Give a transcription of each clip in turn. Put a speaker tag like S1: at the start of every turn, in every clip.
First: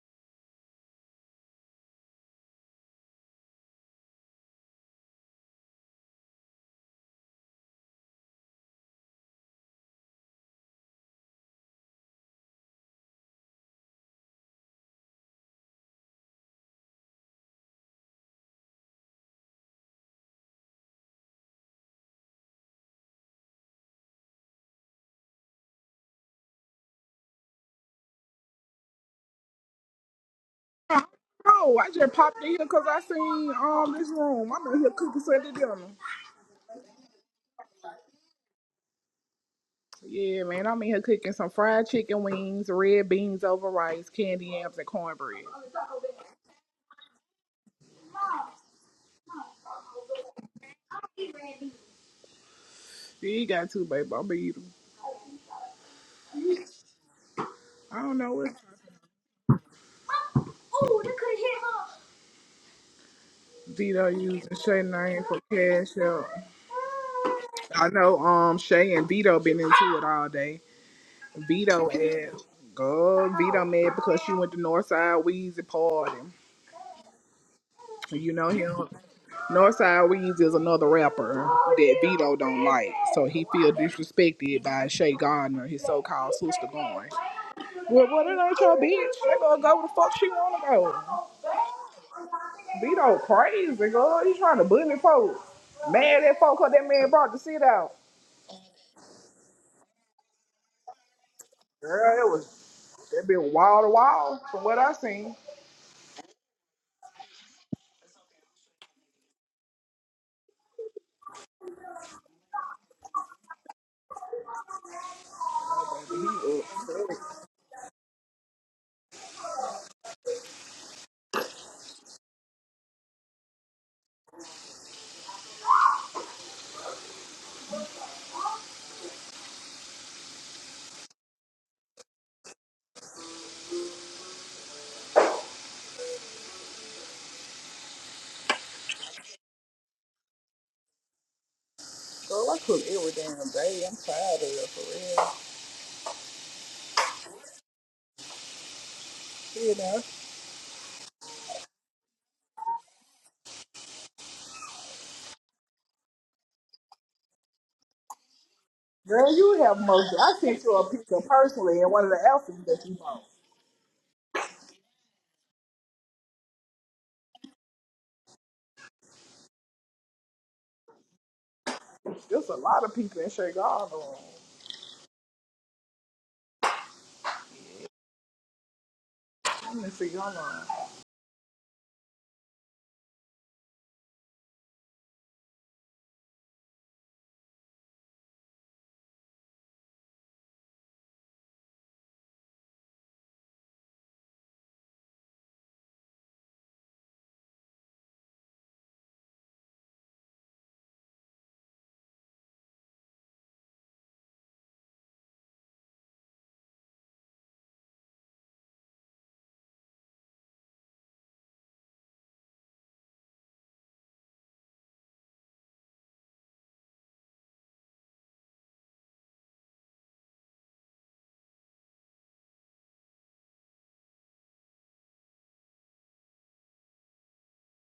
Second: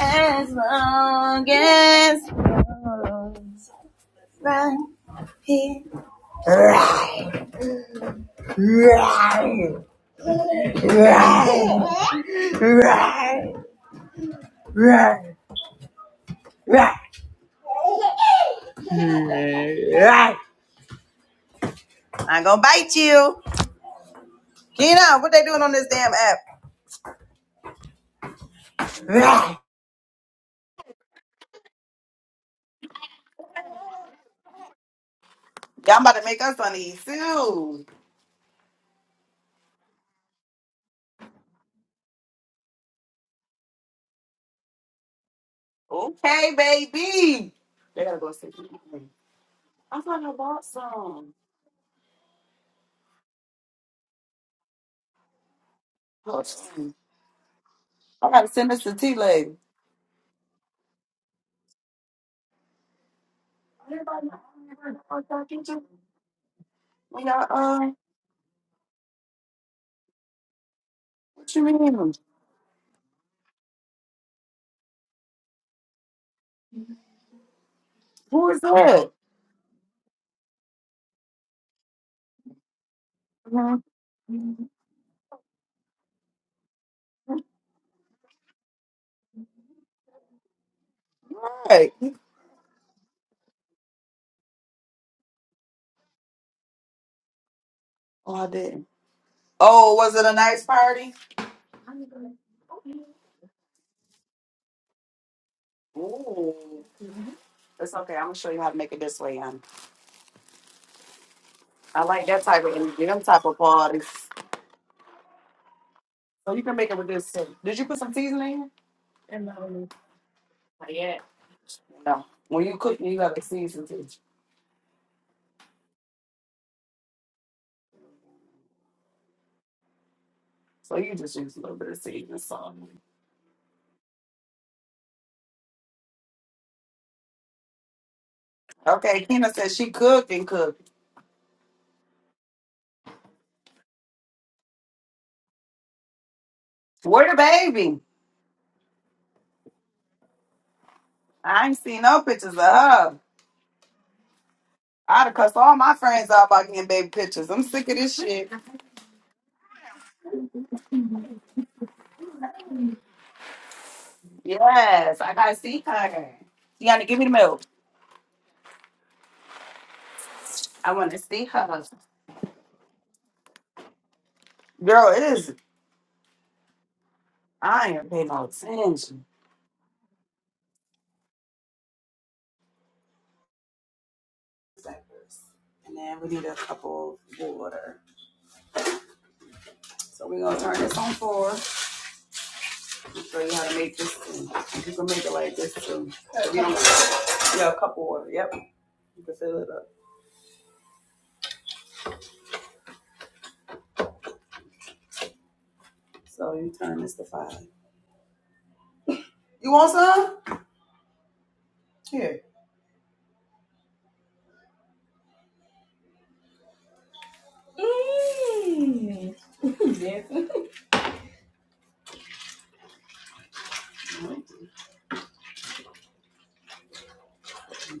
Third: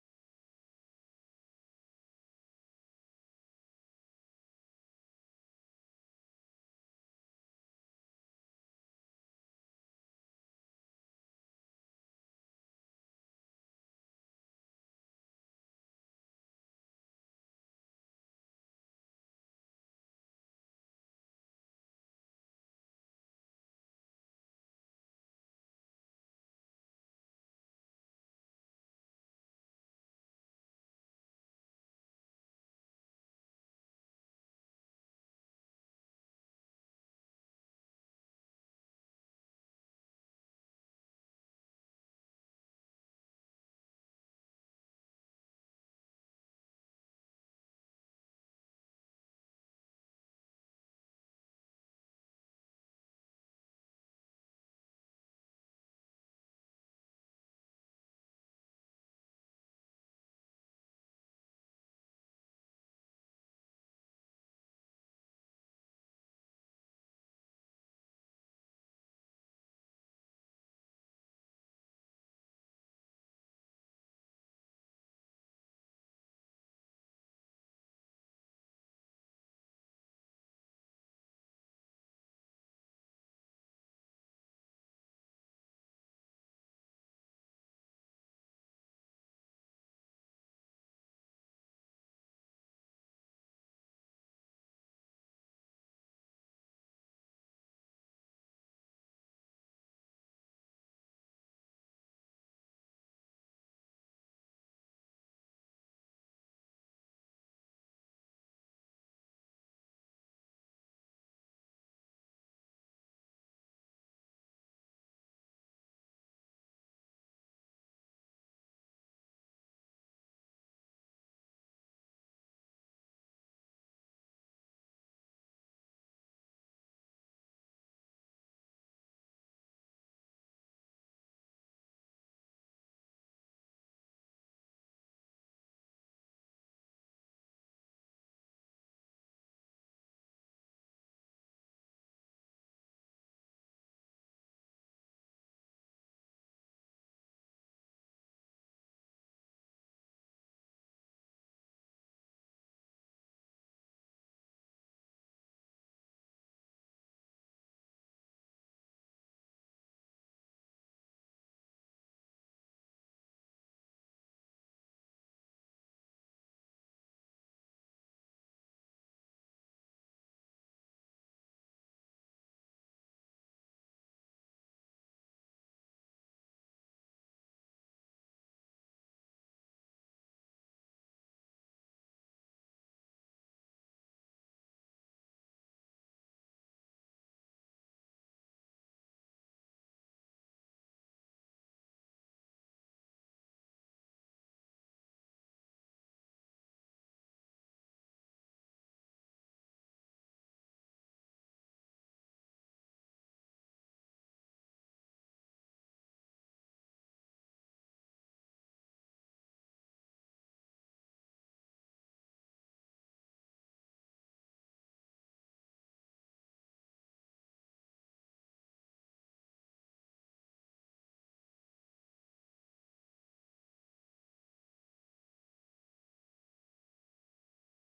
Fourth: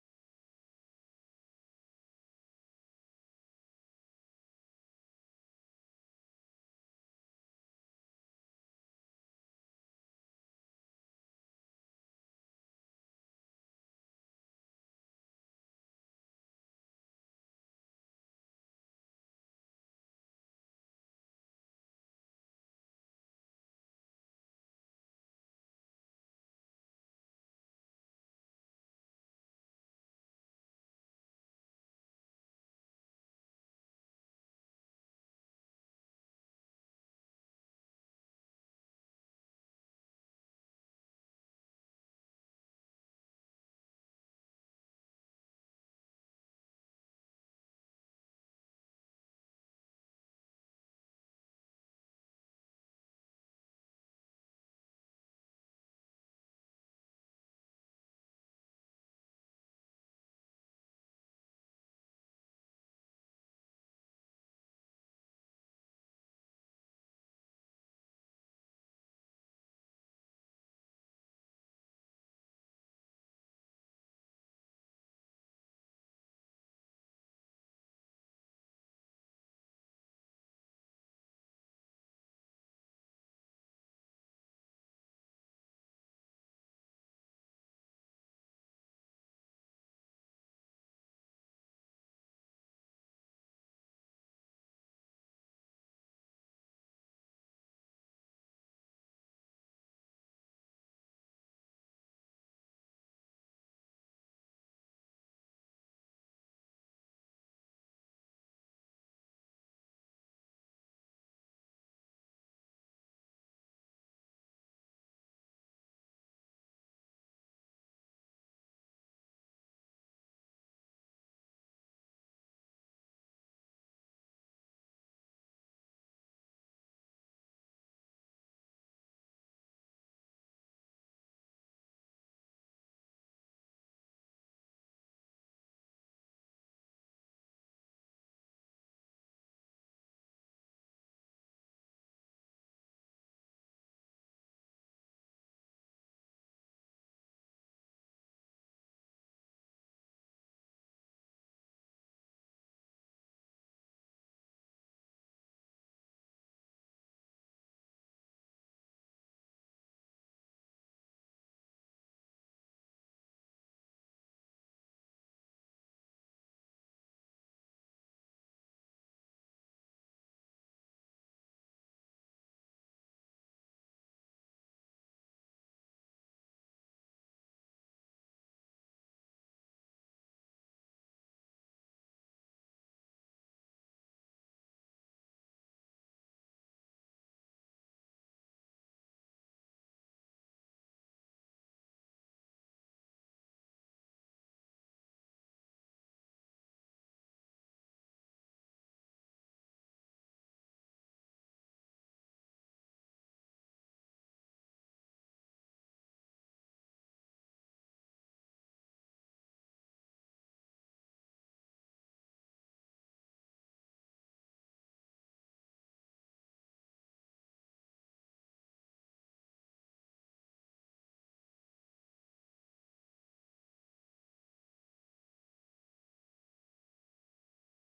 S1: As long as I I gonna bite you. Keno, what they doing on this damn app? Y'all
S2: No, I just popped in here because I seen um this room. I'm in here cooking Sunday dinner.
S1: about to make us funny soon.
S2: Yeah, man, I'm in here cooking some fried chicken wings, red beans over rice, candy yams, and cornbread.
S1: Okay, baby. They gotta go sit. I thought I bought
S2: Yeah,
S1: some.
S2: you got two, baby. I'm gonna eat 'em.
S1: Hold on.
S2: I don't
S1: I
S2: know
S1: gotta
S2: what
S1: send this to T Lady.
S2: Dito using Shay name for cash out.
S1: When y'all,
S2: I
S1: uh,
S2: know um Shay and Vito been into it all day.
S1: what you
S2: Vito
S1: mean?
S2: and go Vito mad because she went to Northside Weezy party. You know
S1: Who is
S2: him.
S1: that?
S2: Northside Weeds is another rapper that Vito don't like, so he feel
S1: Mhm.
S2: disrespected by Shay Gardner, his so-called sister going. Well, what it ain't your bitch? They gonna go where the fuck she wanna go.
S1: Right.
S2: Vito crazy, girl. He trying to bully folks. Mad at folks 'cause that man brought the shit out.
S1: Oh, I didn't. Oh, was it a nice party?
S2: Girl, it was it been wall to wall from what I seen.
S1: Ooh. It's okay. I'm gonna show you how to make it this way, hon. I like that type of energy, them type of parties. So
S2: He
S1: you can make it with
S2: up.
S1: this too. Did you put some seasoning? in? No, not yet. No. When you cook, you gotta season too. So you just use a little bit of seasoning. So. Okay, Kena said she cooked and cooked.
S2: Girl, I cook every damn day. I'm tired of it for real.
S1: Where the baby?
S2: Yeah, now
S1: I ain't seen no pictures of her. I'd have cussed all my friends out about getting baby pictures. I'm sick of this shit.
S2: Girl, you have most. I sent you a picture personally in one of the outfits that you bought.
S1: Yes, I gotta see her. You gotta give me the milk. I wanna see her.
S2: There's a lot of people in Chicago.
S1: Girl, it is. I ain't paying no attention.
S2: Let me see. Hold on.
S1: diapers. And then we need a cup of water. So we're gonna turn this on four. I'll show you how to make this too. You can make it like this too. So we don't, yeah, a cup of water. Yep. You can fill it up. So you turn this to five. You want some? Here. Mmm.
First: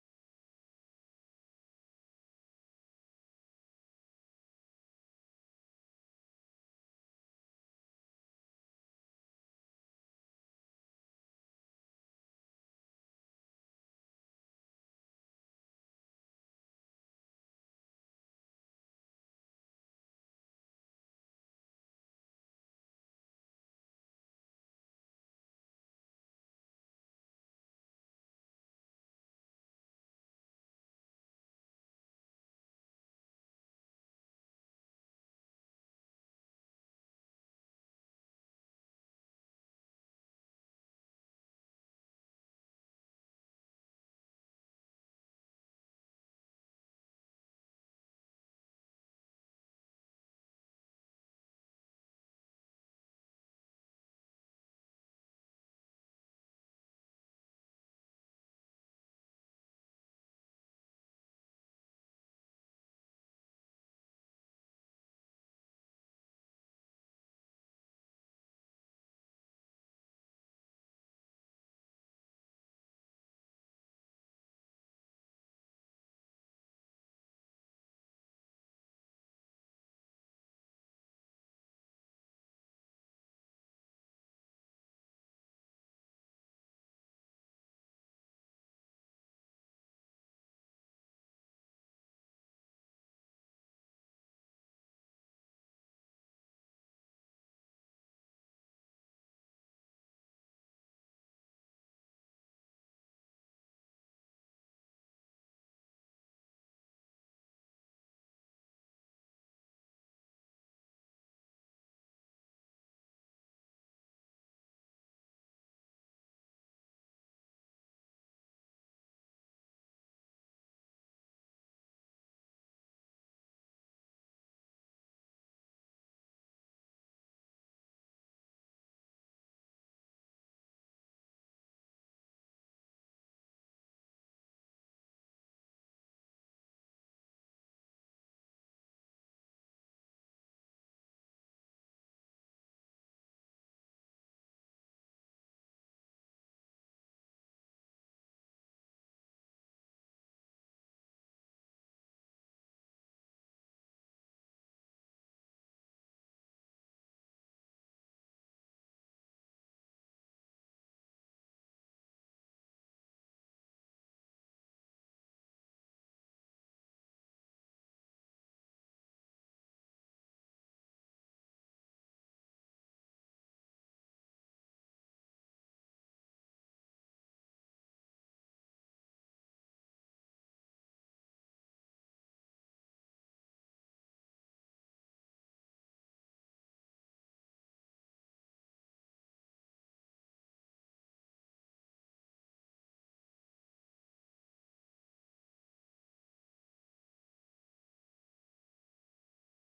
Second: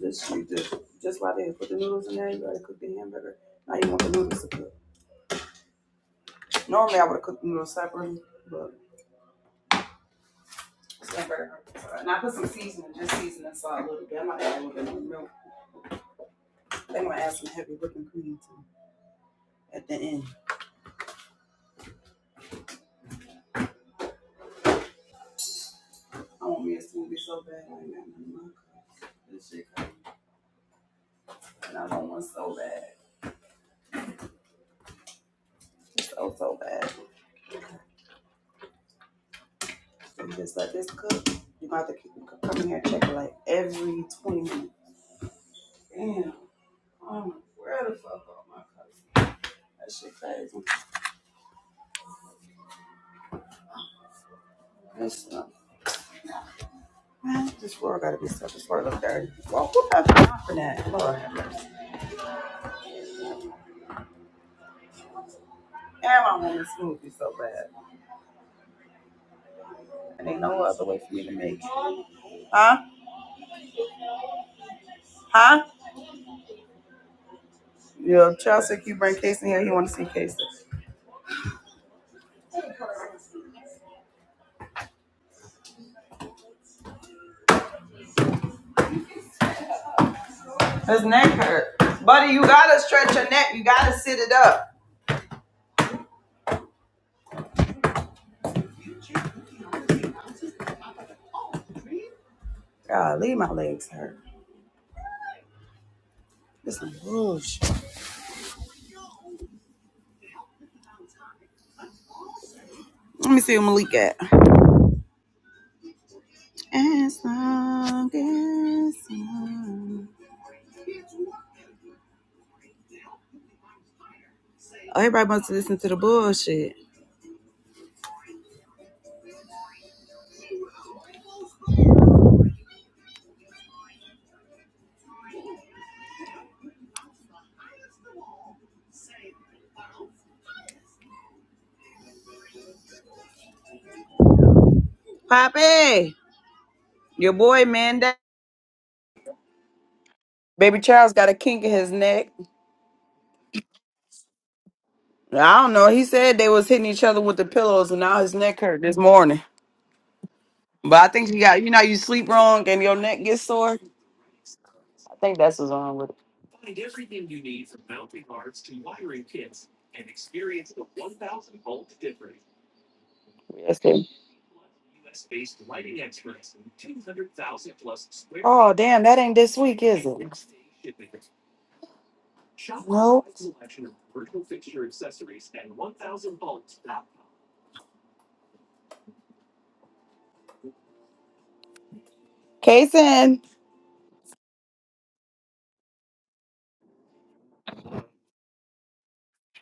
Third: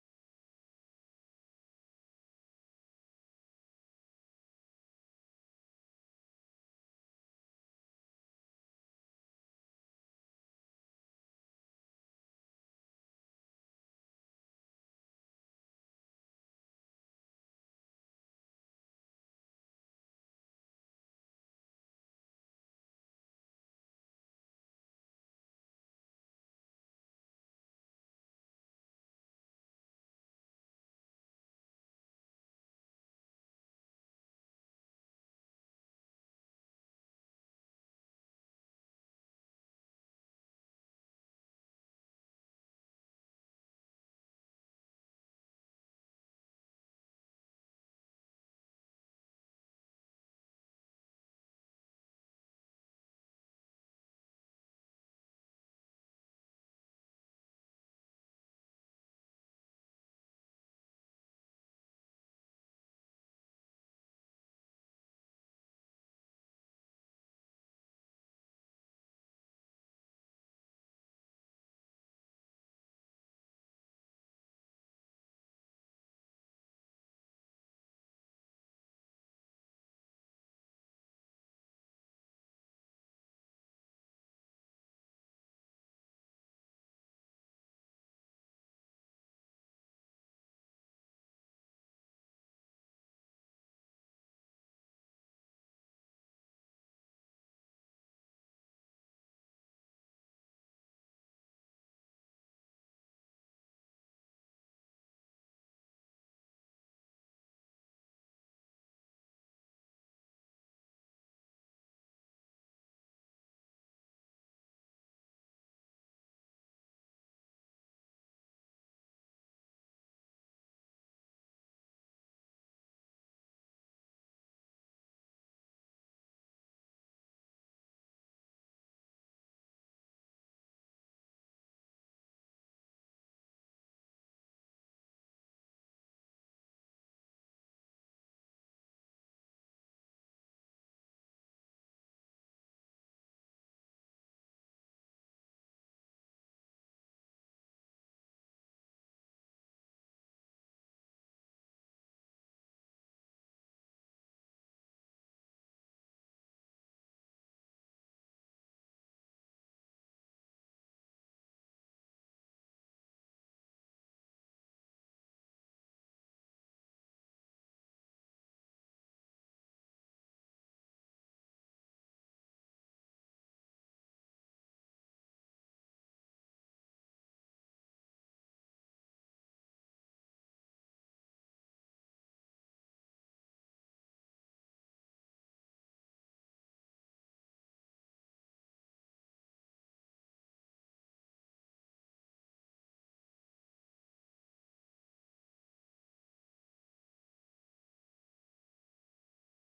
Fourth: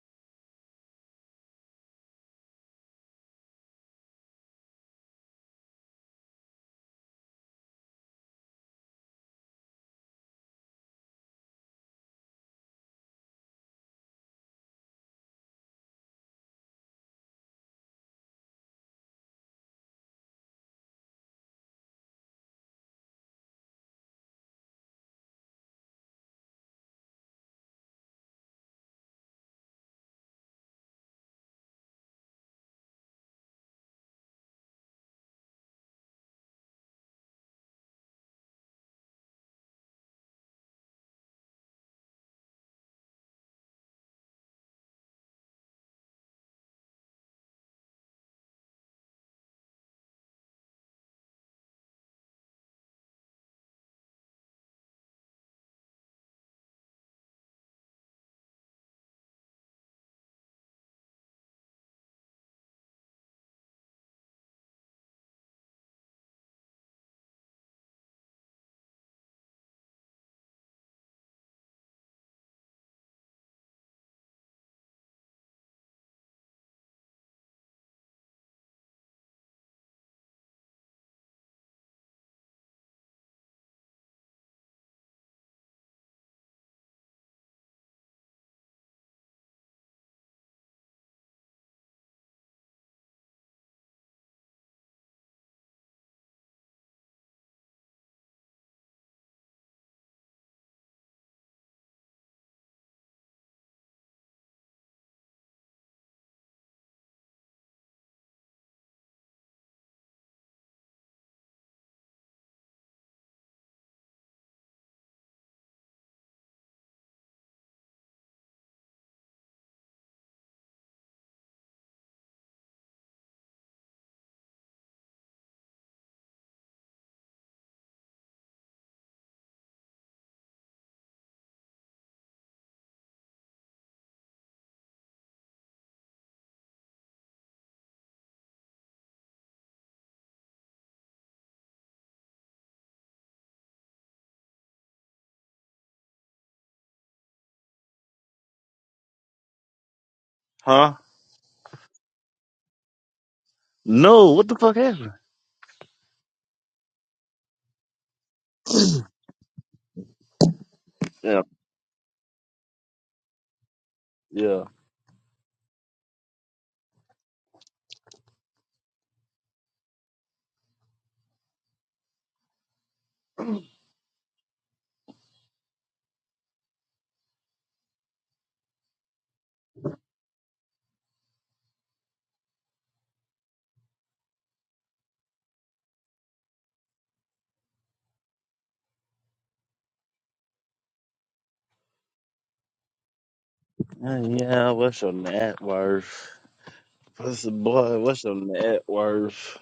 S1: This you just just right there. Put the noodles in there. You gotta cook the hamburger. Now you want the noodles to cook. Normally I would have cooked them a little separately, but it's And I put some seasoning, just seasoning salt a little bit. I'm not adding a little bit of milk. They might add some heavy whipping cream too at the end. I want me a smoothie so bad. I ain't got nothing in my cup. This shit, and I want one so bad, just so so bad. And just let this cook. You gonna have to keep coming here and check it like every 20 minutes. Damn, I'm where the fuck are my cups? That shit crazy. That's Man, this world gotta be so, this world look dirty. Well, who has time for that? Lord, damn, I want this smoothie so bad. And ain't no other way for me to make it. Huh? Huh? Yo, Chelsea, if you bring Casey here, he wanna see Casey. His neck hurt. Buddy, you gotta stretch your neck. You gotta sit it up. God, leave my legs hurt. This is bullshit. Let me see who Malik at. As long as i Oh, everybody wants to listen to the bullshit. Poppy, your boy Mandel. Baby
S3: Huh?
S1: Charles got a kink in his neck.
S3: No, what the fuck happened?
S1: I don't know. He said they was hitting each other with the pillows, and now his neck hurt this morning. But I think you
S3: Yeah,
S1: got you know you sleep wrong and your neck gets sore.
S3: yeah.
S1: I think that's what's wrong with it. That's it. Oh damn, that ain't this week, is it? No. Kason.
S3: Uh, Yeah, what's your net worth? What's the boy, what's your net worth?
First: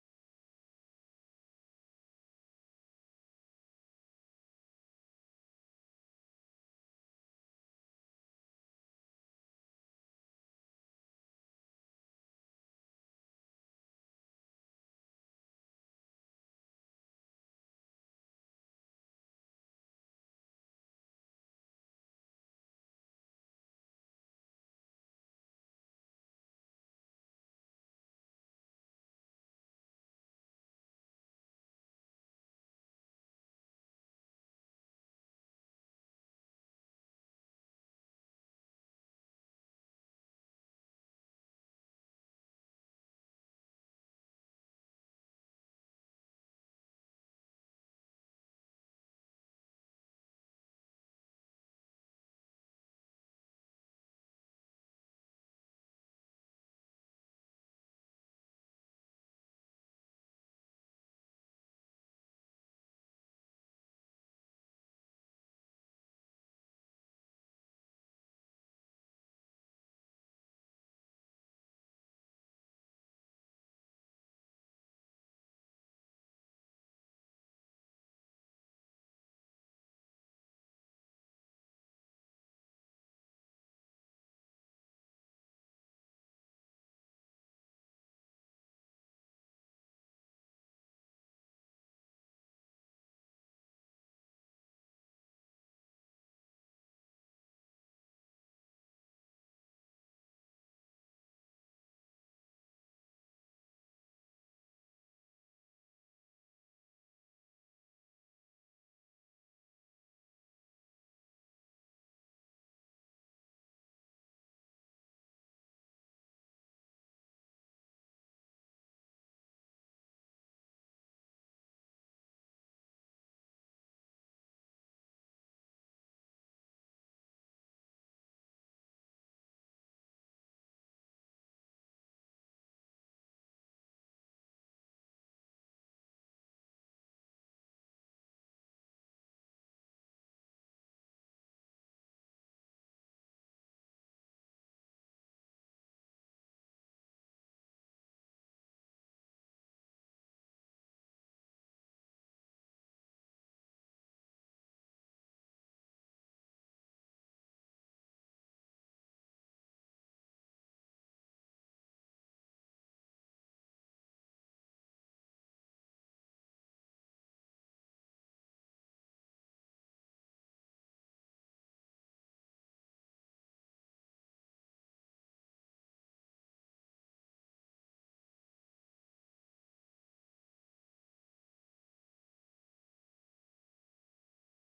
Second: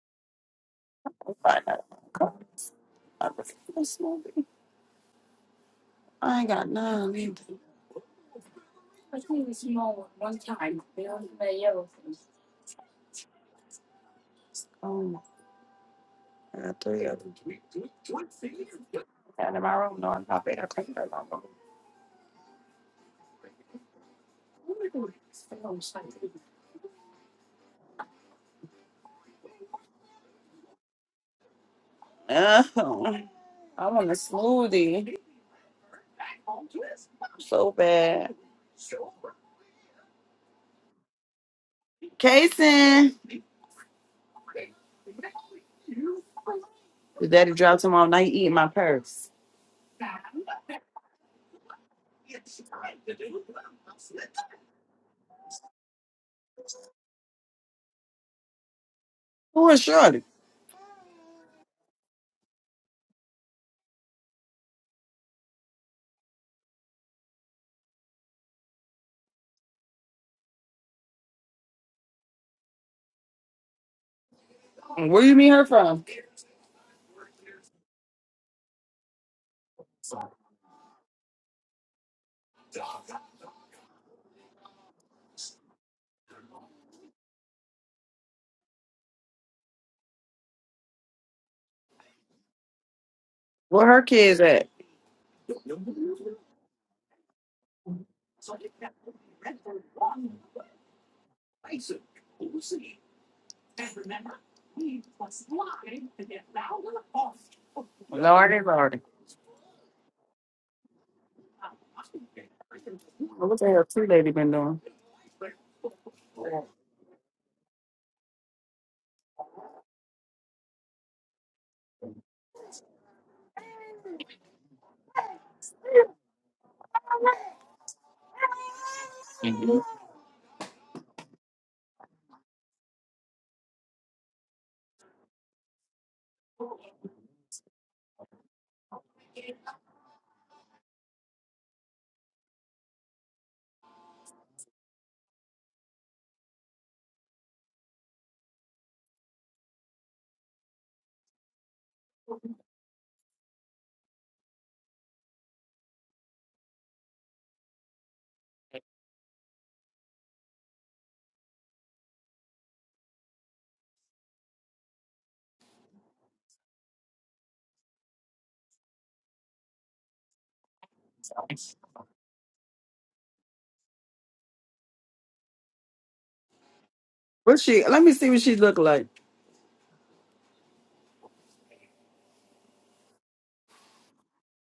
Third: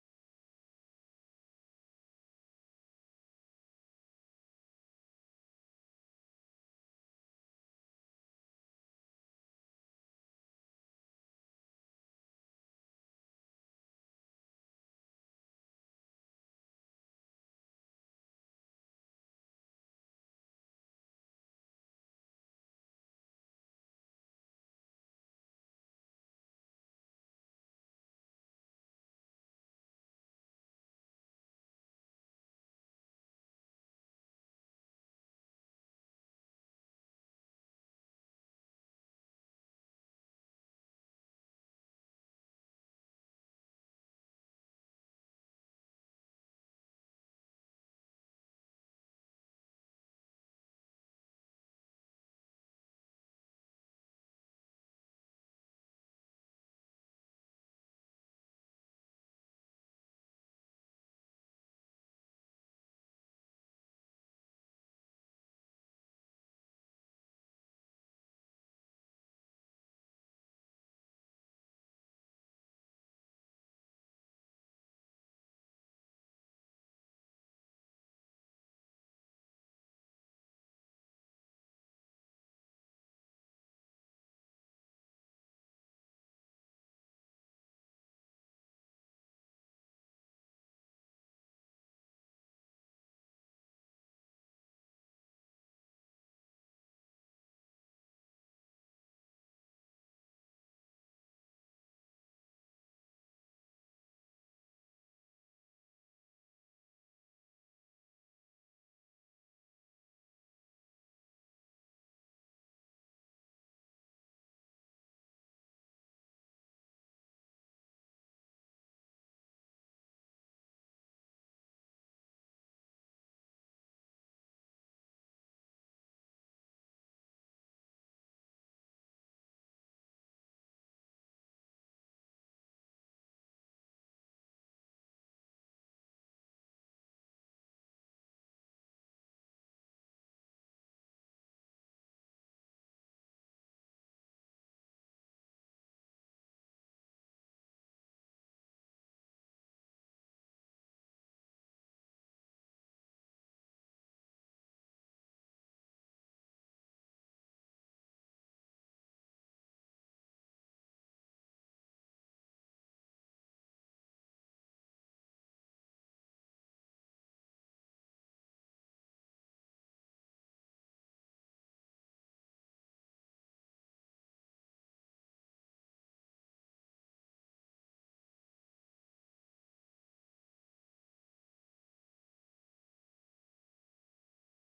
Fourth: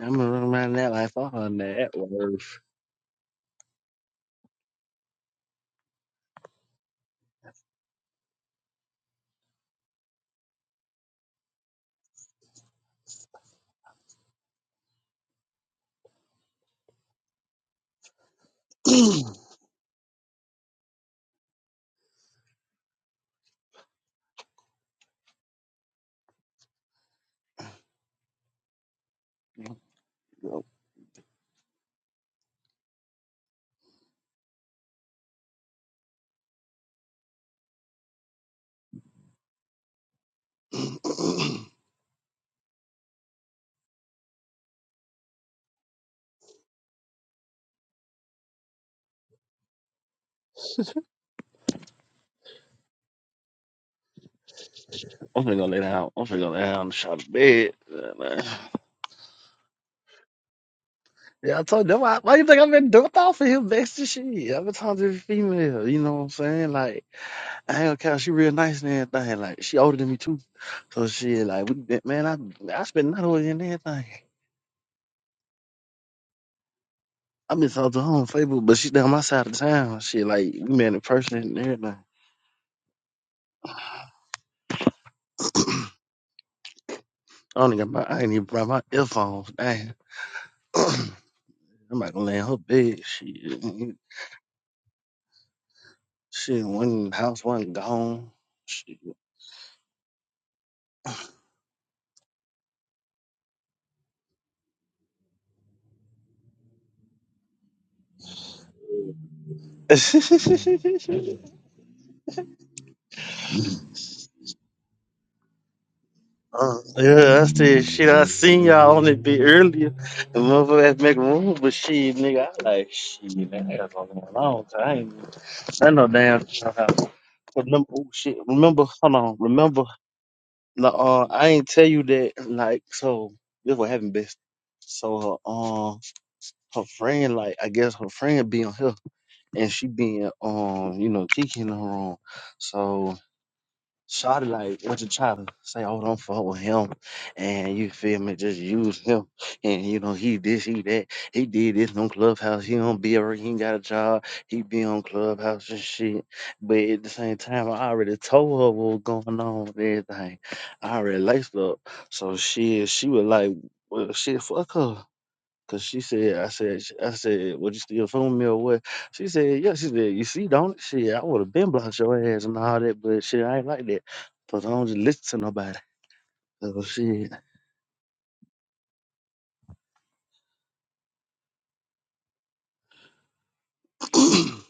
S3: I'm gonna run my net life off on net worth.
S1: I ain't got none. either. Two small One time, do Um, uh, three of them.
S3: I'm
S1: And in my room, no, I'm not bad. I can't are my room. Oh, I want a smoothie so bad. Kason, your daddy drive tomorrow night eating my purse.
S3: finna go lay down. I'm finna go lay down and shot to bed. Yeah, man.
S1: Who is Shorty?
S3: Yeah, I told them why, why you think I've been doing off for him best of shit. I've been talking to the female, you know what I'm saying? Like, I ain't gonna count, she real nice and everything. Like, she older than me too. So she like we man, I I spent night with her and everything.
S1: Where you meet her from?
S3: I miss out to her on Facebook, but she down my side of town. Shit, like we met in person and everything. I don't even got my, I ain't even brought my earphones. Damn, I'm not gonna lay in her bed.
S1: Where
S3: Shit,
S1: her kids at?
S3: shit, one in the house, one gone. Shit.
S1: Lordy, Lordy.
S3: uh,
S1: What the hell, tree lady been doing?
S3: yeah, I said shit. I seen y'all on it bit earlier. The motherfuckers make room, but shit, nigga, I like shit. That ass on going long so I ain't. I know damn. But Remember, oh shit. Remember, hold on. Remember Like, uh, I ain't tell you that. Like, so this what happened, bitch. So her, um, her friend, like, I guess her friend be on here, and she being, um, you know, Kiki in her room. So Shawty like what you try to say, oh don't fuck with him and you feel me, just use him and you know he this, he that, he did this on Clubhouse, he don't be around, he ain't got a job, he be on Clubhouse and shit. But at the same time I already told her what was going on with everything. I already laced up. So she she was like, Well shit, fuck her. Cause she said, I said, sh- I said, would you still phone me or what? She said, yeah. She said, you see, don't it? shit. I would have been blocked your ass and all that, but shit, I ain't like that. Cause I don't just listen to nobody. So shit.
S1: What's she? Let me see what she look like.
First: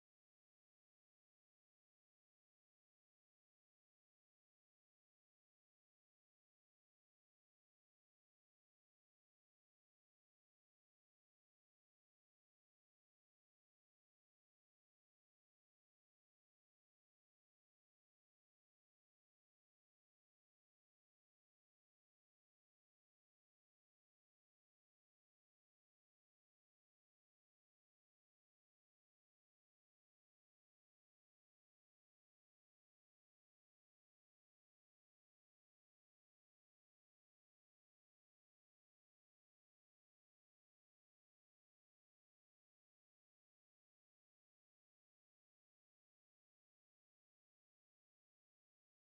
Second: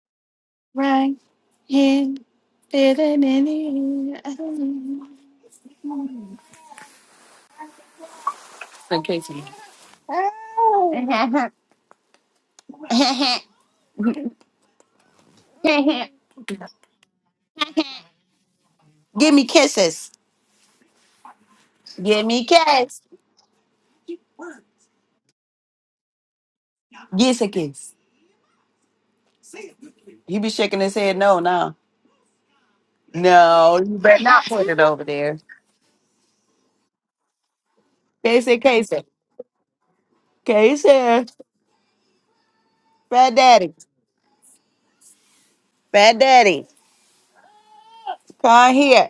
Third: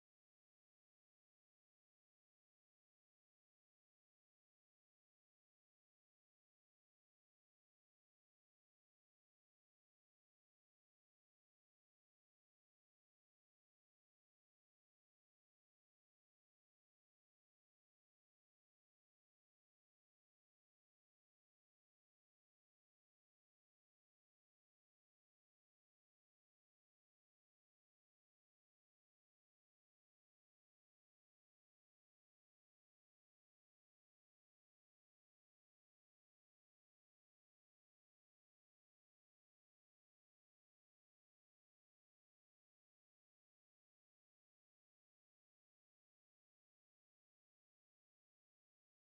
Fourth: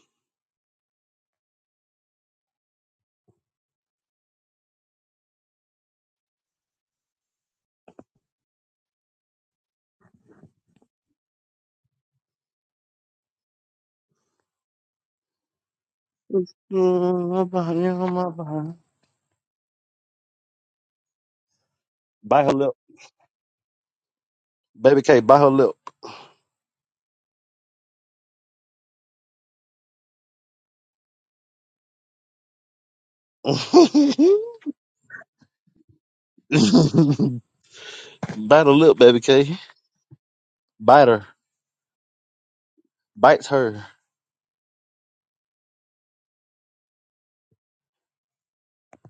S1: And Kason.
S3: Mm, my body, oh, my body.
S1: Give me kisses. Give me
S3: Bite her lip,
S1: kiss.
S3: baby K. Bite her lip.
S1: Give us a kiss. He be shaking his head no now. No, you better not put it over there. Casey,
S3: bite her lip,
S1: Casey,
S3: baby K.
S1: Casey,
S3: Bite her.
S1: Fat
S3: Bites
S1: Daddy,
S3: her.
S1: Fat Daddy, come here.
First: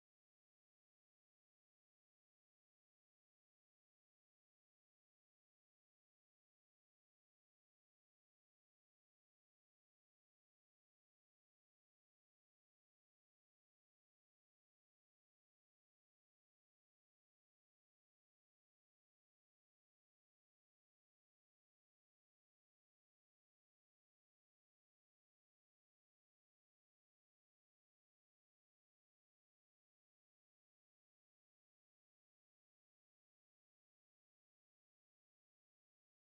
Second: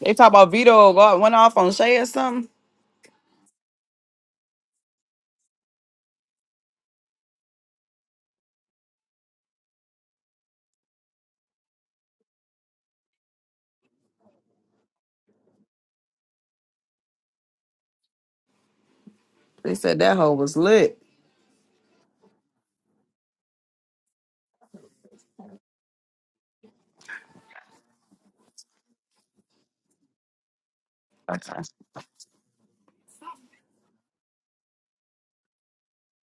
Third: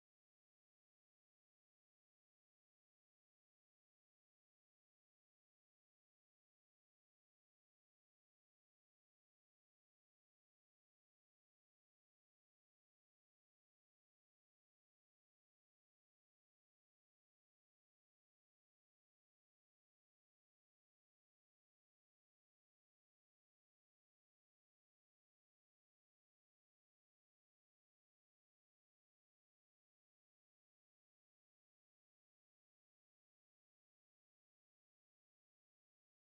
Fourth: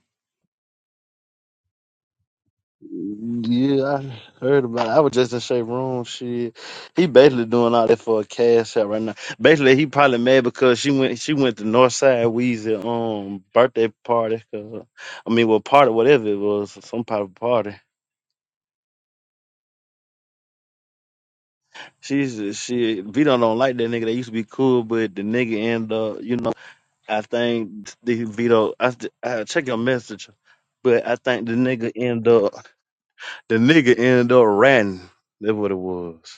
S1: They talk about Vito go- went off on Shay or something.
S3: Yeah, I heard about it. I was just in Shay Room. Shit, he basically doing all that for a cash out right now. Basically, he probably mad because she went she went to Northside Weezy um birthday party. 'cause- I mean, well, party whatever it was, some part of party.
S1: They said that hoe was lit.
S3: She's she Vito don't like that nigga. They used to be cool, but the nigga end up, you know, I think the Vito. I, I check your message, but I think the
S1: Okay.
S3: nigga end up the nigga end up ratting. That's what it was.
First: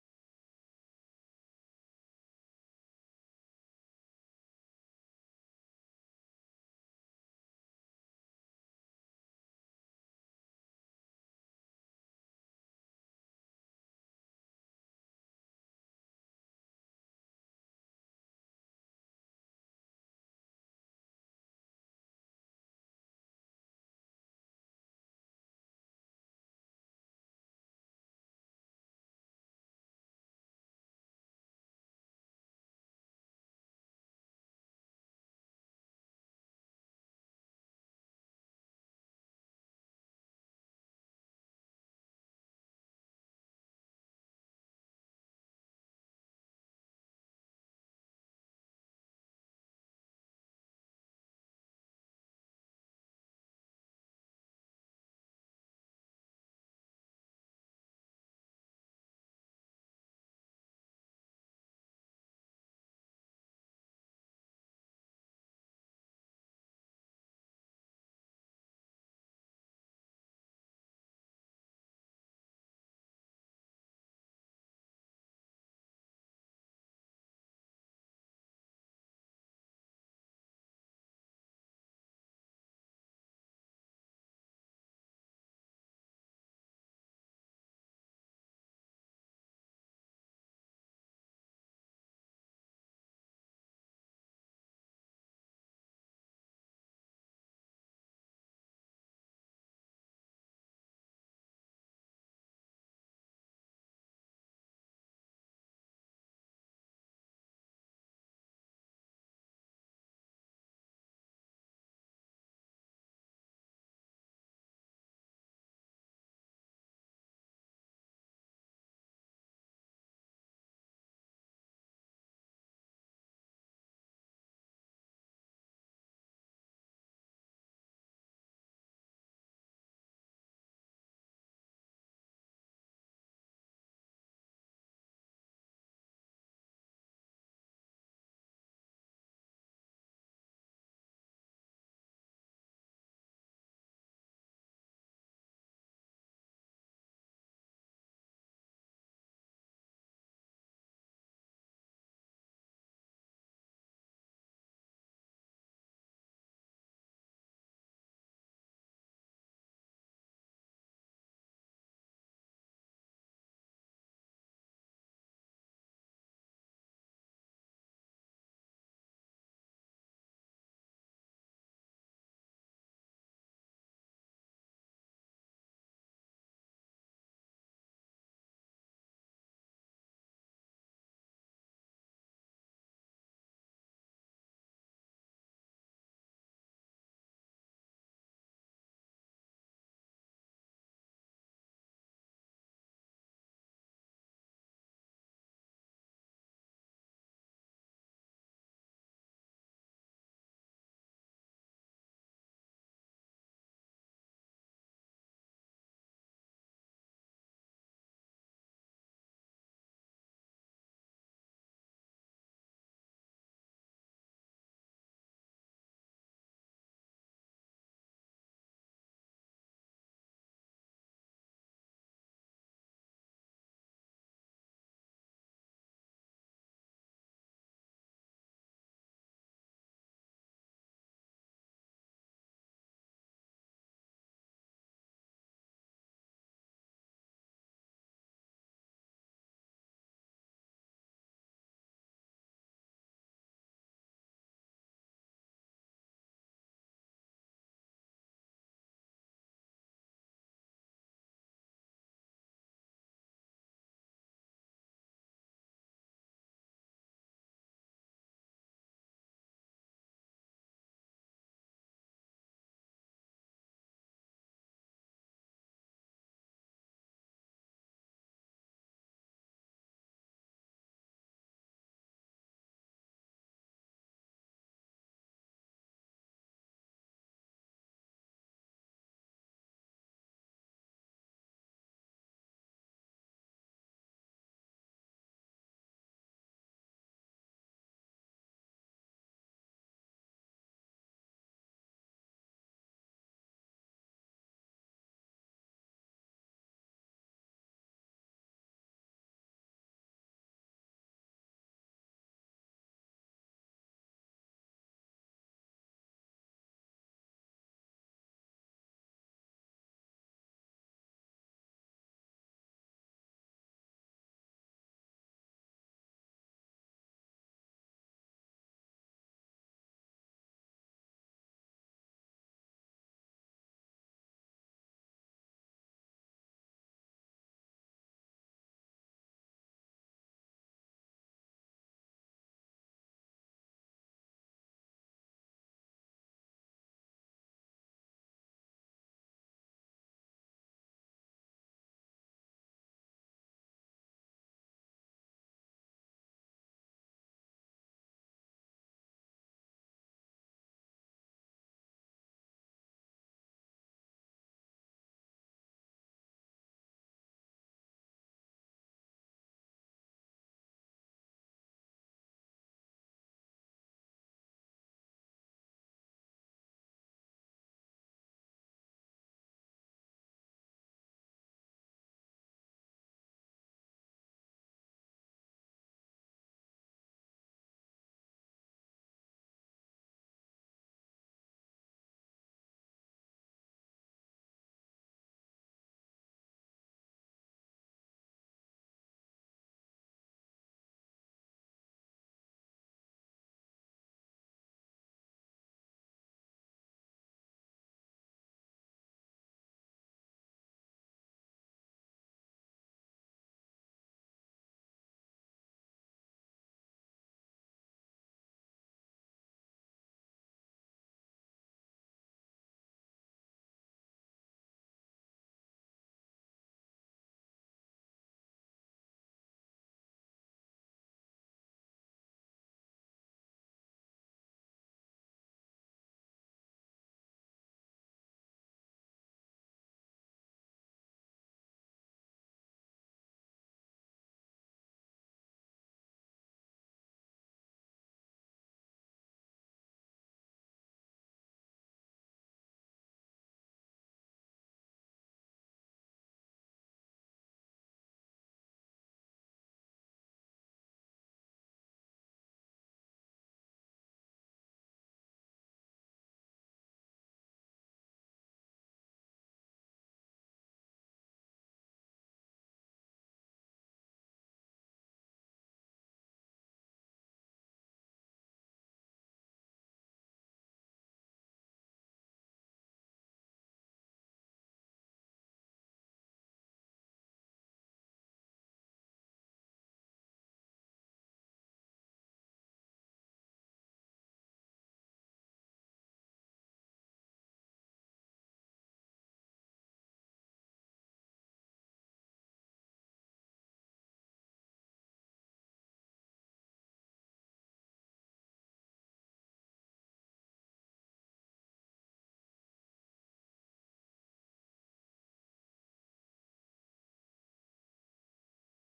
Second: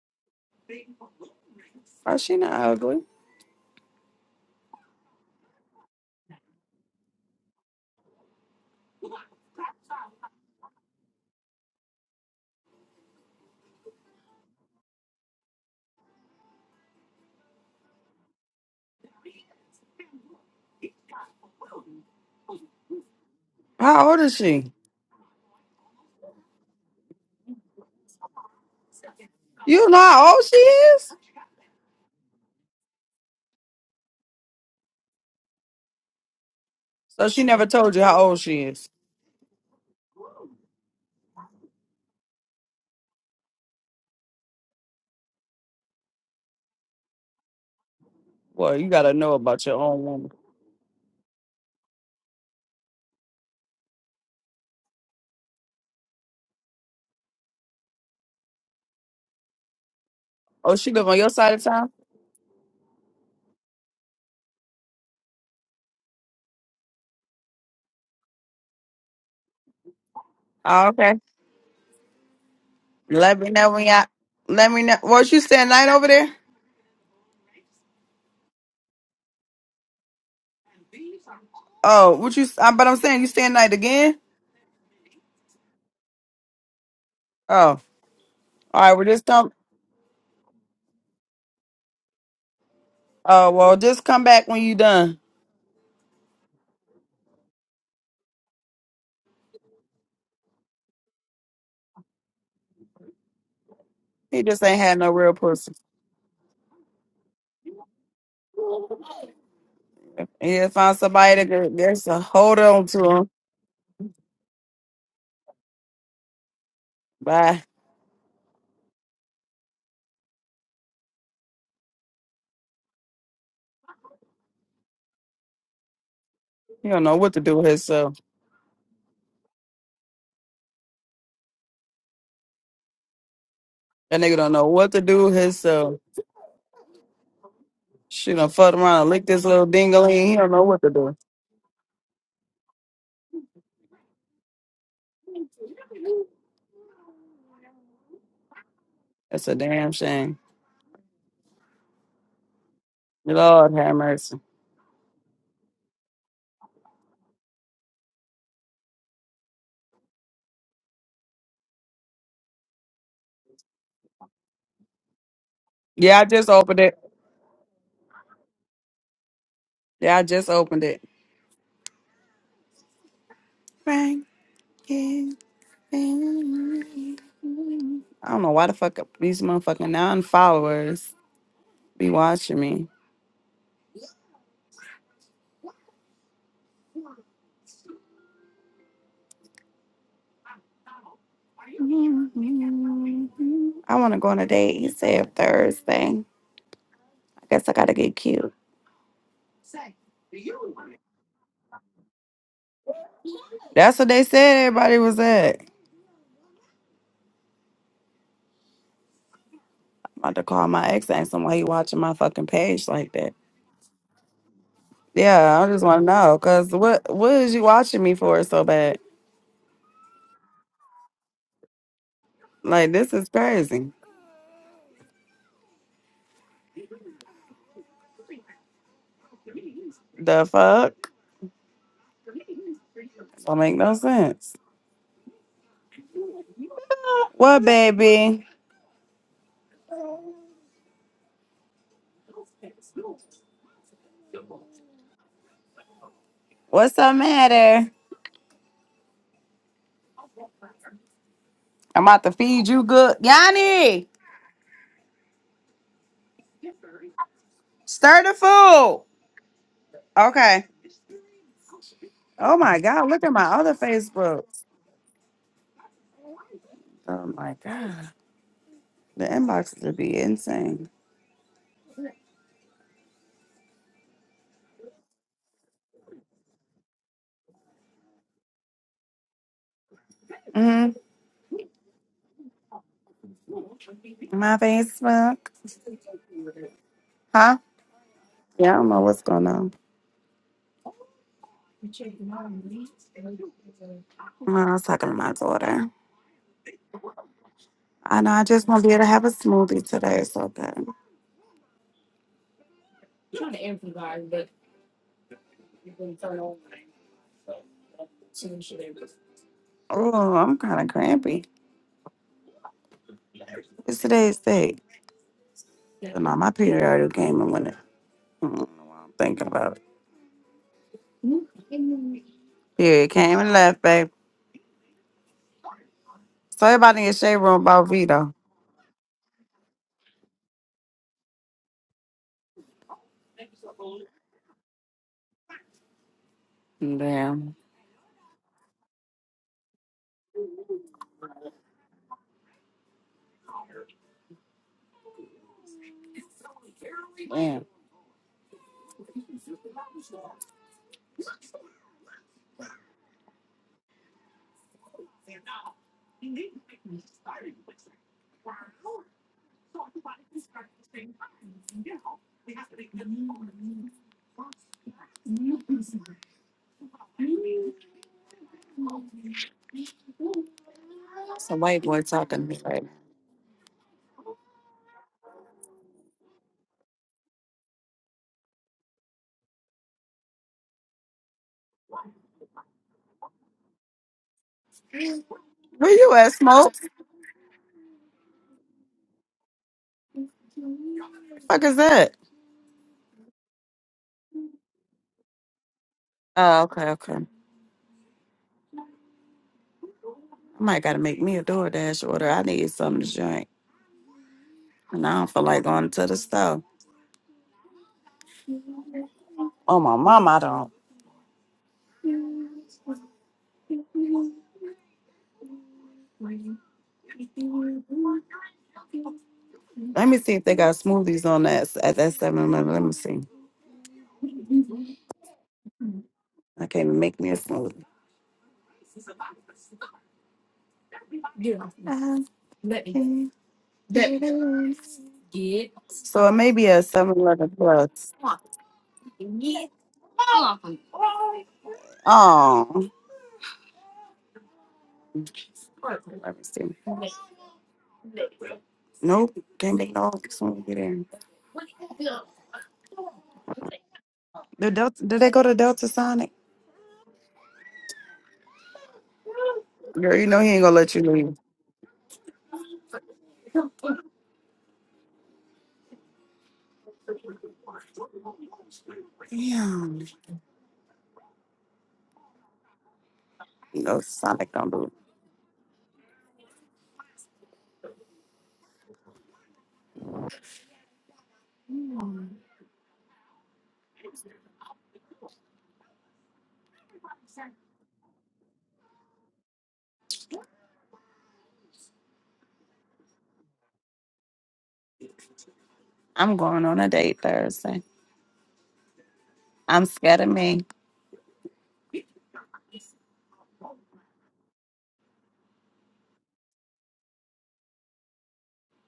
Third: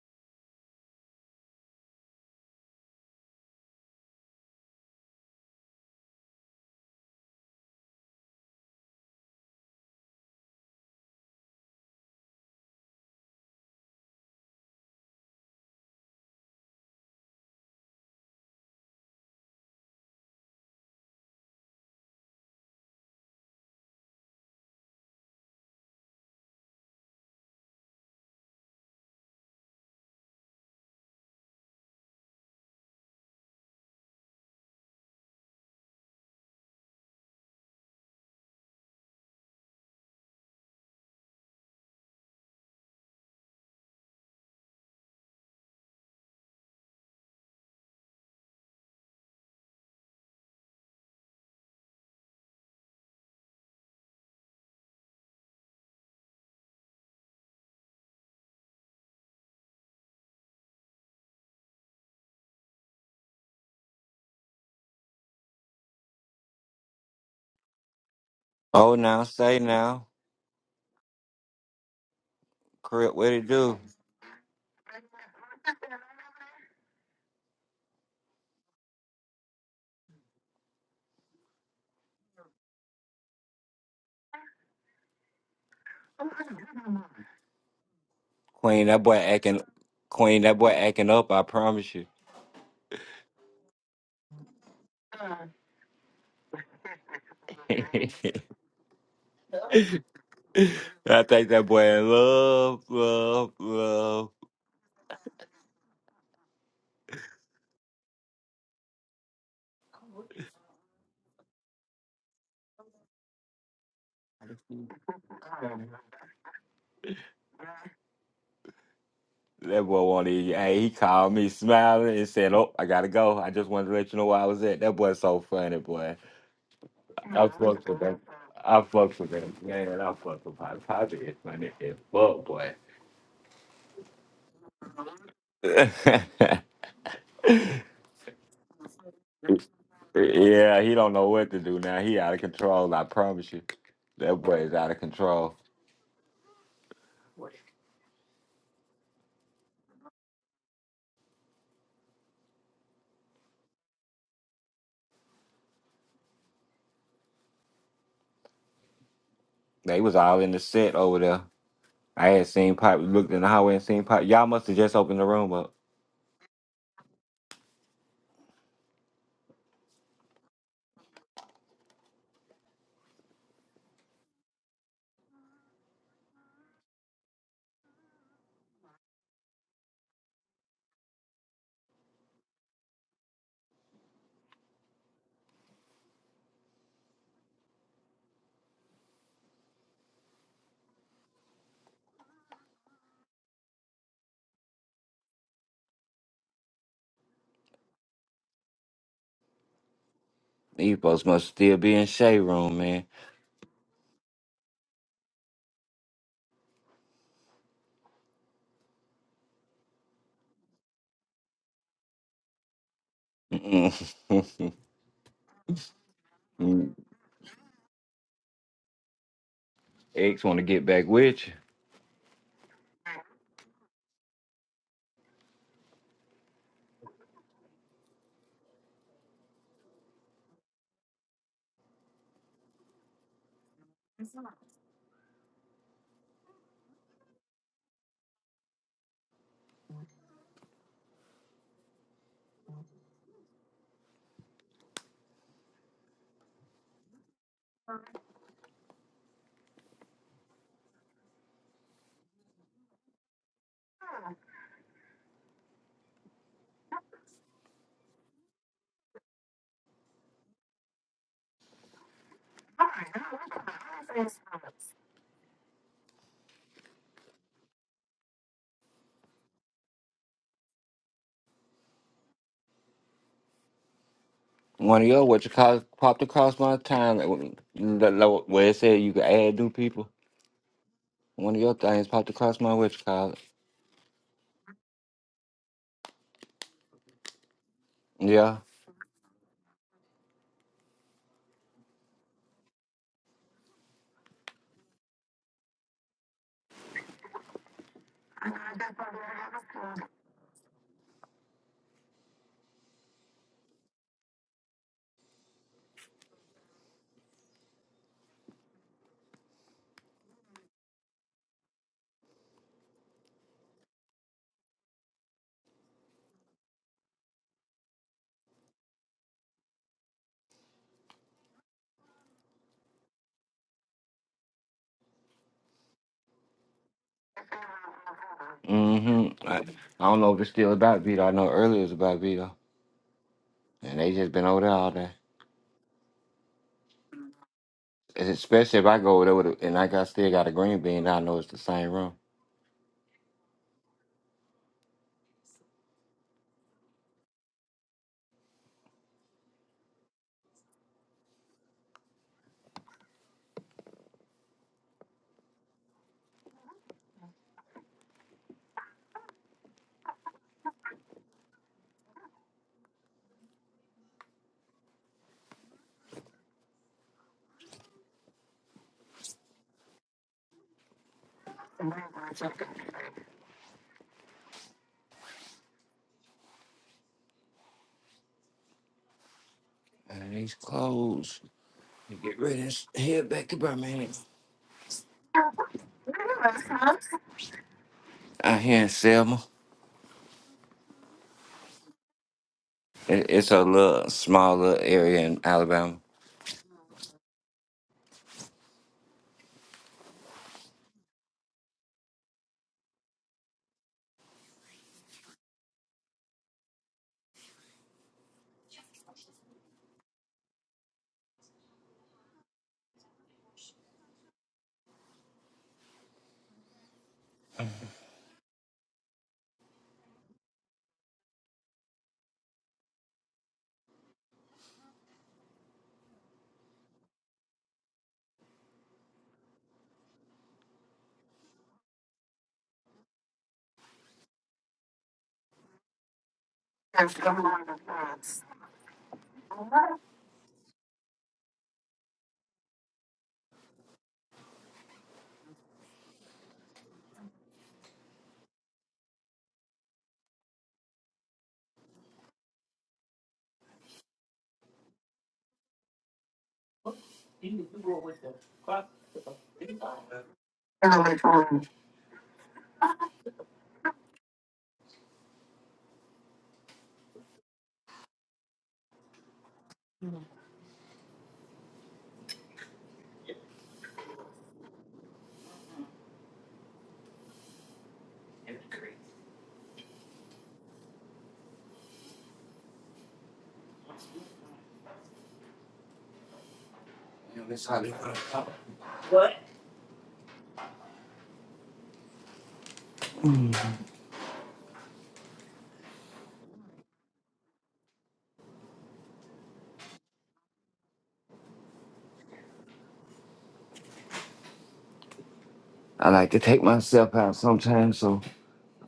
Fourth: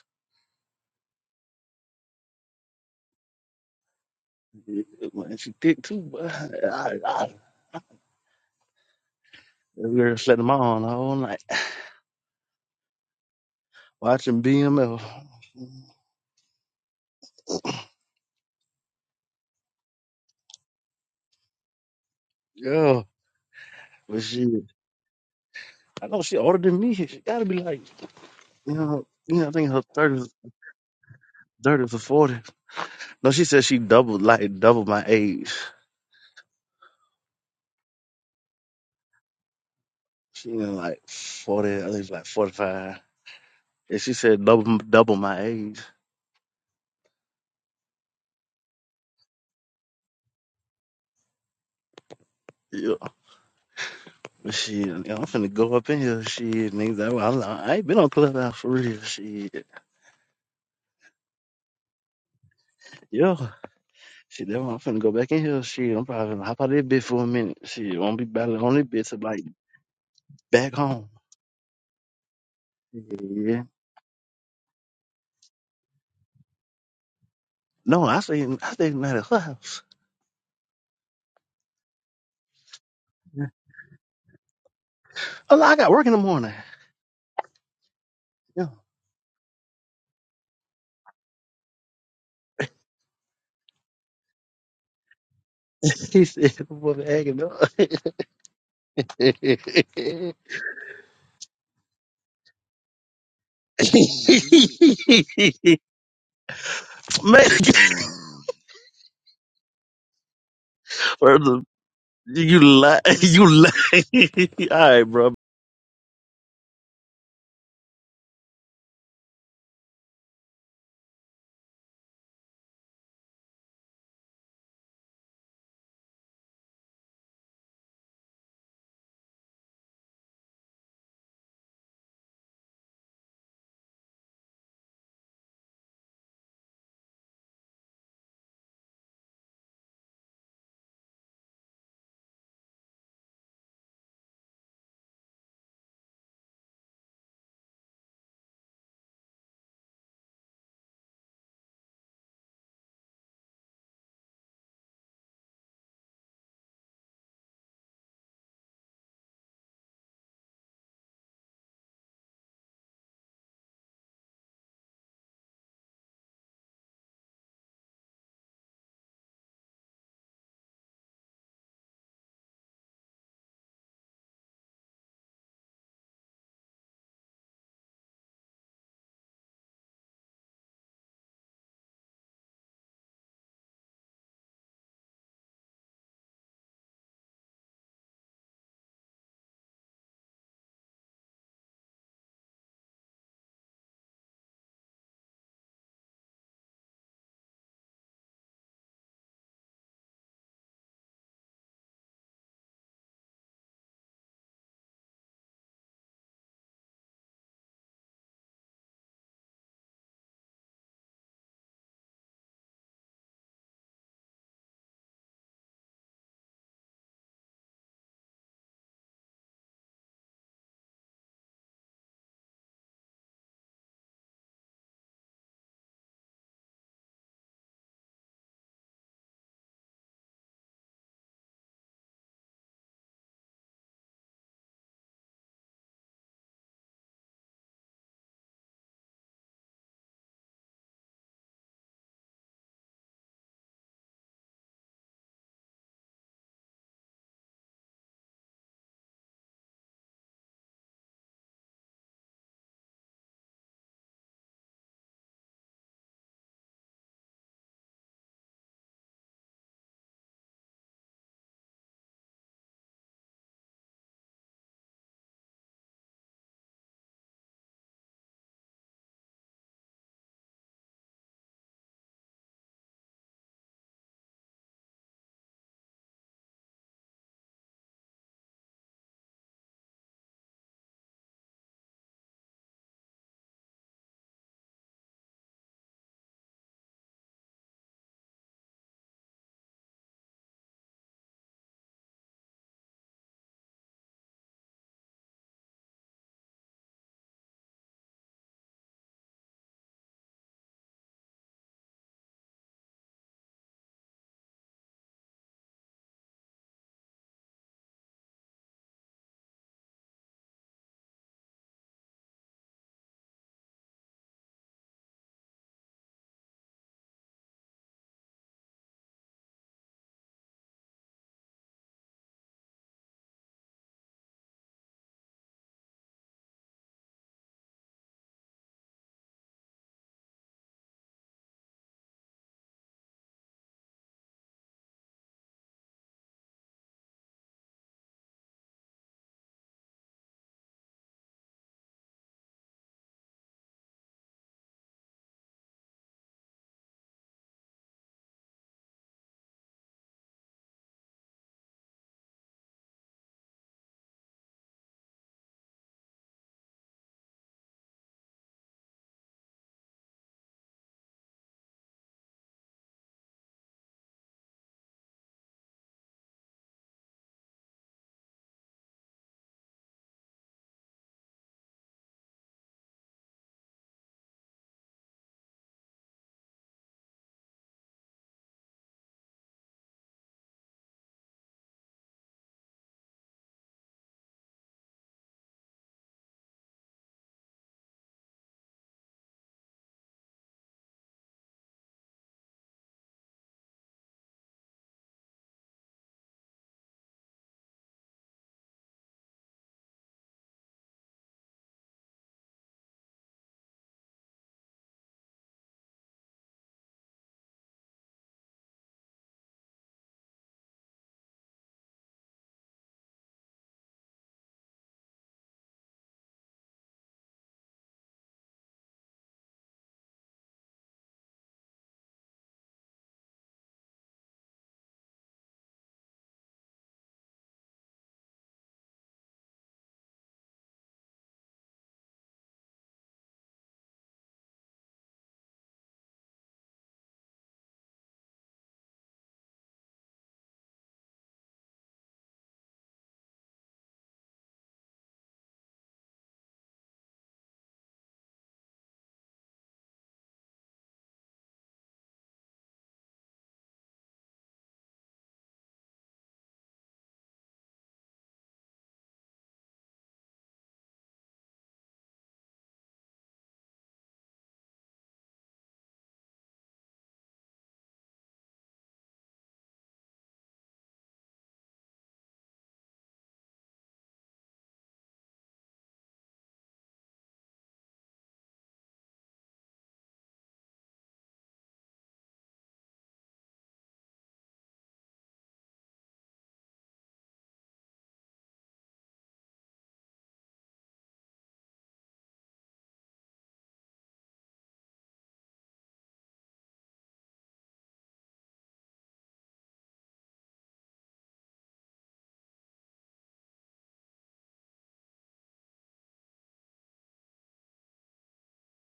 S1: Oh, she not ugly.
S3: Man, she thick too, but I, I, that girl slept in my on all night watching BML. Yeah,
S1: How old
S3: but
S1: is
S3: she,
S1: she?
S3: I know she older than me. She gotta be like, you know, you know, I think her
S1: You know
S3: thirties,
S1: how old she is?
S3: thirties or forty. No, she said she doubled, like double my age.
S1: So she never told you how old she is.
S3: She in like forty, I think it's like forty five. And she said double, double my age.
S1: Well, you gotta know about your own woman.
S3: Yeah, but she, you know, I'm finna go up in here. She, niggas, I, I ain't been on clubhouse for real. She,
S1: Oh, she live on your side of town?
S3: yeah. She, that I'm finna go back in here. She, I'm probably gonna hop out of this bitch for a minute. She, won't be battling on this
S4: Oh,
S3: bitch till
S4: now
S3: like
S4: say now,
S3: back
S1: Oh,
S3: home.
S1: okay.
S4: crip, what
S1: Let
S4: it
S1: me
S3: Yeah.
S1: know
S4: do,
S1: when y'all. Let me know. Was you staying night over there?
S3: No, I stay I stay in at her house.
S1: Oh, what you? I, but I'm saying you staying night again.
S3: Oh, no, I got work in the morning.
S1: Oh,
S3: Yeah.
S1: all
S4: Queen?
S1: right.
S4: That
S1: Well,
S4: boy
S1: just come.
S4: acting, Queen. That boy acting up. I promise you.
S1: Oh, well, just come back when you done.
S3: He said, "What acting up?"
S4: I think that boy in love, love, love.
S1: He just ain't had no real pussy.
S3: Man,
S1: He had found somebody
S3: first of-
S1: that there's a hold
S3: you
S1: on
S3: lie,
S1: to him.
S3: you lie. All right, bro.
S1: Bye.
S4: That boy wanted. Hey, he called me smiling and said, "Oh, I gotta go. I just wanted to let you know where I was at." That boy's so funny, boy.
S1: He don't know what to
S4: I
S1: do with
S4: fucks with
S1: himself.
S4: that. I fucks with that man. I fucks with Poppy. Poppy is funny as fuck, boy.
S1: That nigga don't know what to do with himself. She done fucked around and licked this little dingling. He don't know what
S4: Yeah,
S1: to
S4: he don't
S1: do.
S4: know what to do now. He out of control. I promise you, that boy is out of control.
S1: That's a damn shame. Lord have mercy.
S4: They was all in the set over there. I had seen Pop looked in the hallway and seen Pop. Y'all must have just opened the room up.
S1: Yeah, I just opened it. Yeah, I just opened it. Right. I don't know why the fuck these motherfucking non followers be watching me. I want to go on a date. He said Thursday. I guess I gotta get cute.
S4: These folks must still be in Shay room, man.
S1: That's what they said everybody was at. I'm about to call my ex and ask him why he watching my fucking page like that.
S4: Mm-mm.
S1: Yeah, I just want to know because what what is you watching me for so bad?
S4: X want to get back with you.
S1: Like this is crazy. The fuck? Don't make no sense. What baby? What's the matter? I'm about to feed you good. Yanni, stir the food. Okay. Oh my God, look at my other Facebook. Oh my God. The inboxes would be insane.
S4: One of your what you call popped across my time like, when- the- the- where it said you could add new people.
S1: hmm
S4: One of your things popped across my what you call it.
S1: My Facebook. Huh?
S4: Yeah.
S1: Yeah, I don't know what's going on. Well, I was talking to my daughter. I know I just won't be able to have a smoothie today. It's okay. Oh, I'm kind of crampy. It's today's date. So, no, my period already came and went I don't know why I'm thinking about it. Yeah, it came and left, babe. So everybody in your shade room about Vito.
S4: Mm-hmm. I, I don't know if it's still about Vito. I know earlier it was about Vito. And they just been over there all day.
S1: Damn.
S4: And Especially if I go over there with a, and like I still got a green bean, I know it's the same room.
S1: Damn. It's a white boy talking to me right now.
S4: And these clothes. Get ready and head back to Birmingham.
S1: Where you at, Smoke?
S4: Out here in Selma.
S1: fuck is that?
S4: It, it's a little small little area in Alabama.
S1: Oh, okay, okay. I might gotta make me a DoorDash order. I need something to drink. And I don't feel like going to the store. Oh my mom, I don't. Let me see if they got smoothies on that s- at that seven eleven. Let me see. I can't even make me a smoothie. Uh, That Get so it may be a 7-Eleven plus. Oh, let me see. Nope, can't make no. Someone get in. The Delta, did they go to Delta Sonic? Girl, you know he ain't gonna let you leave. Damn, no Sonic don't do. it.
S4: You know, that's how
S1: I'm going on a date Thursday. I'm scared of me.
S4: I like to take myself out sometimes so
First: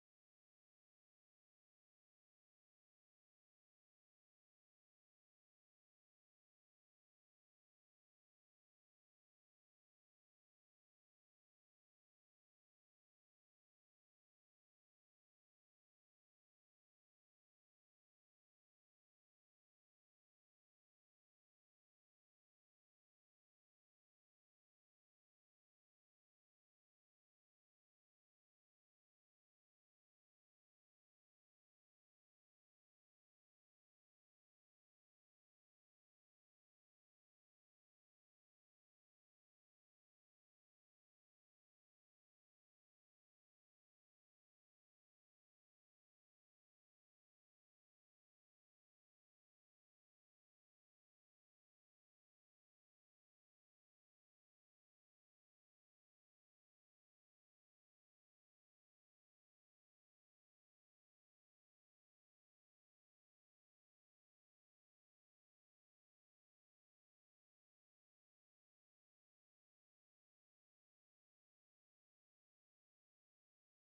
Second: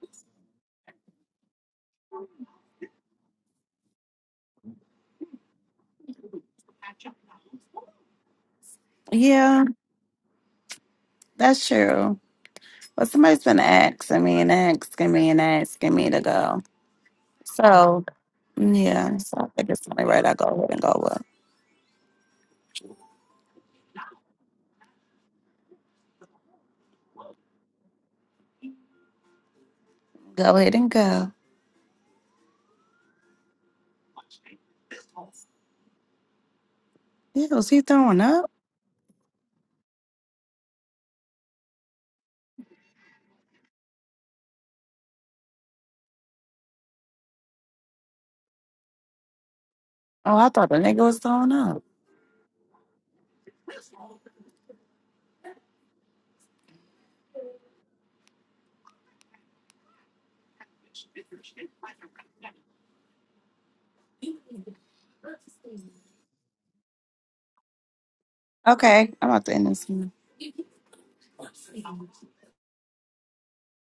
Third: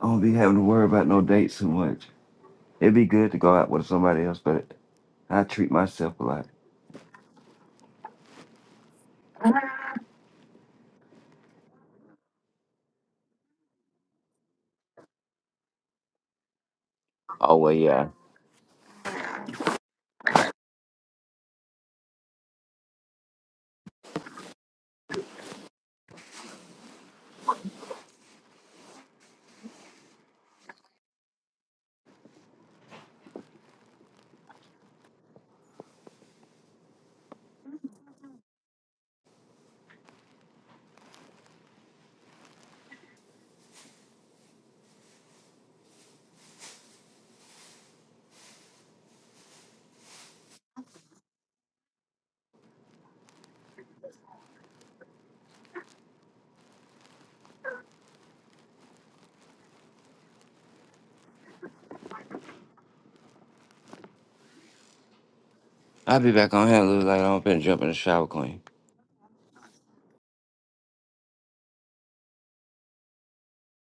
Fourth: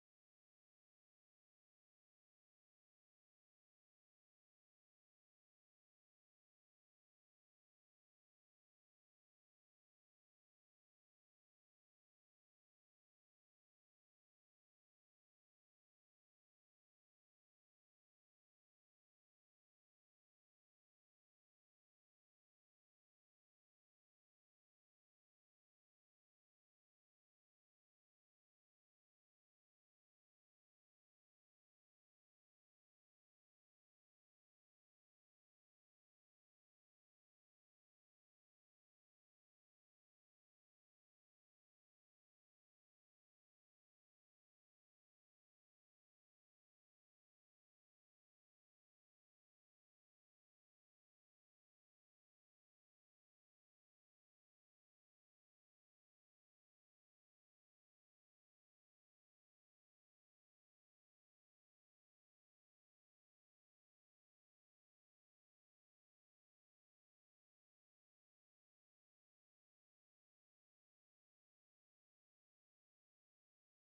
S4: I don't be having to worry about no dates too much. It'd be good to go out with somebody else, but I treat myself a lot.
S1: Yeah, that's true. But somebody's been asking me and asking me and asking me to go.
S4: Oh well
S1: So
S4: yeah.
S1: yeah, so I think it's only right I go ahead and go up. Go ahead and go. Yeah, was he throwing up? Oh, I thought the nigga was throwing up.
S4: I'll be back on here a little later. I'm finna jump in the shower clean.
S1: Okay, I'm about to end this.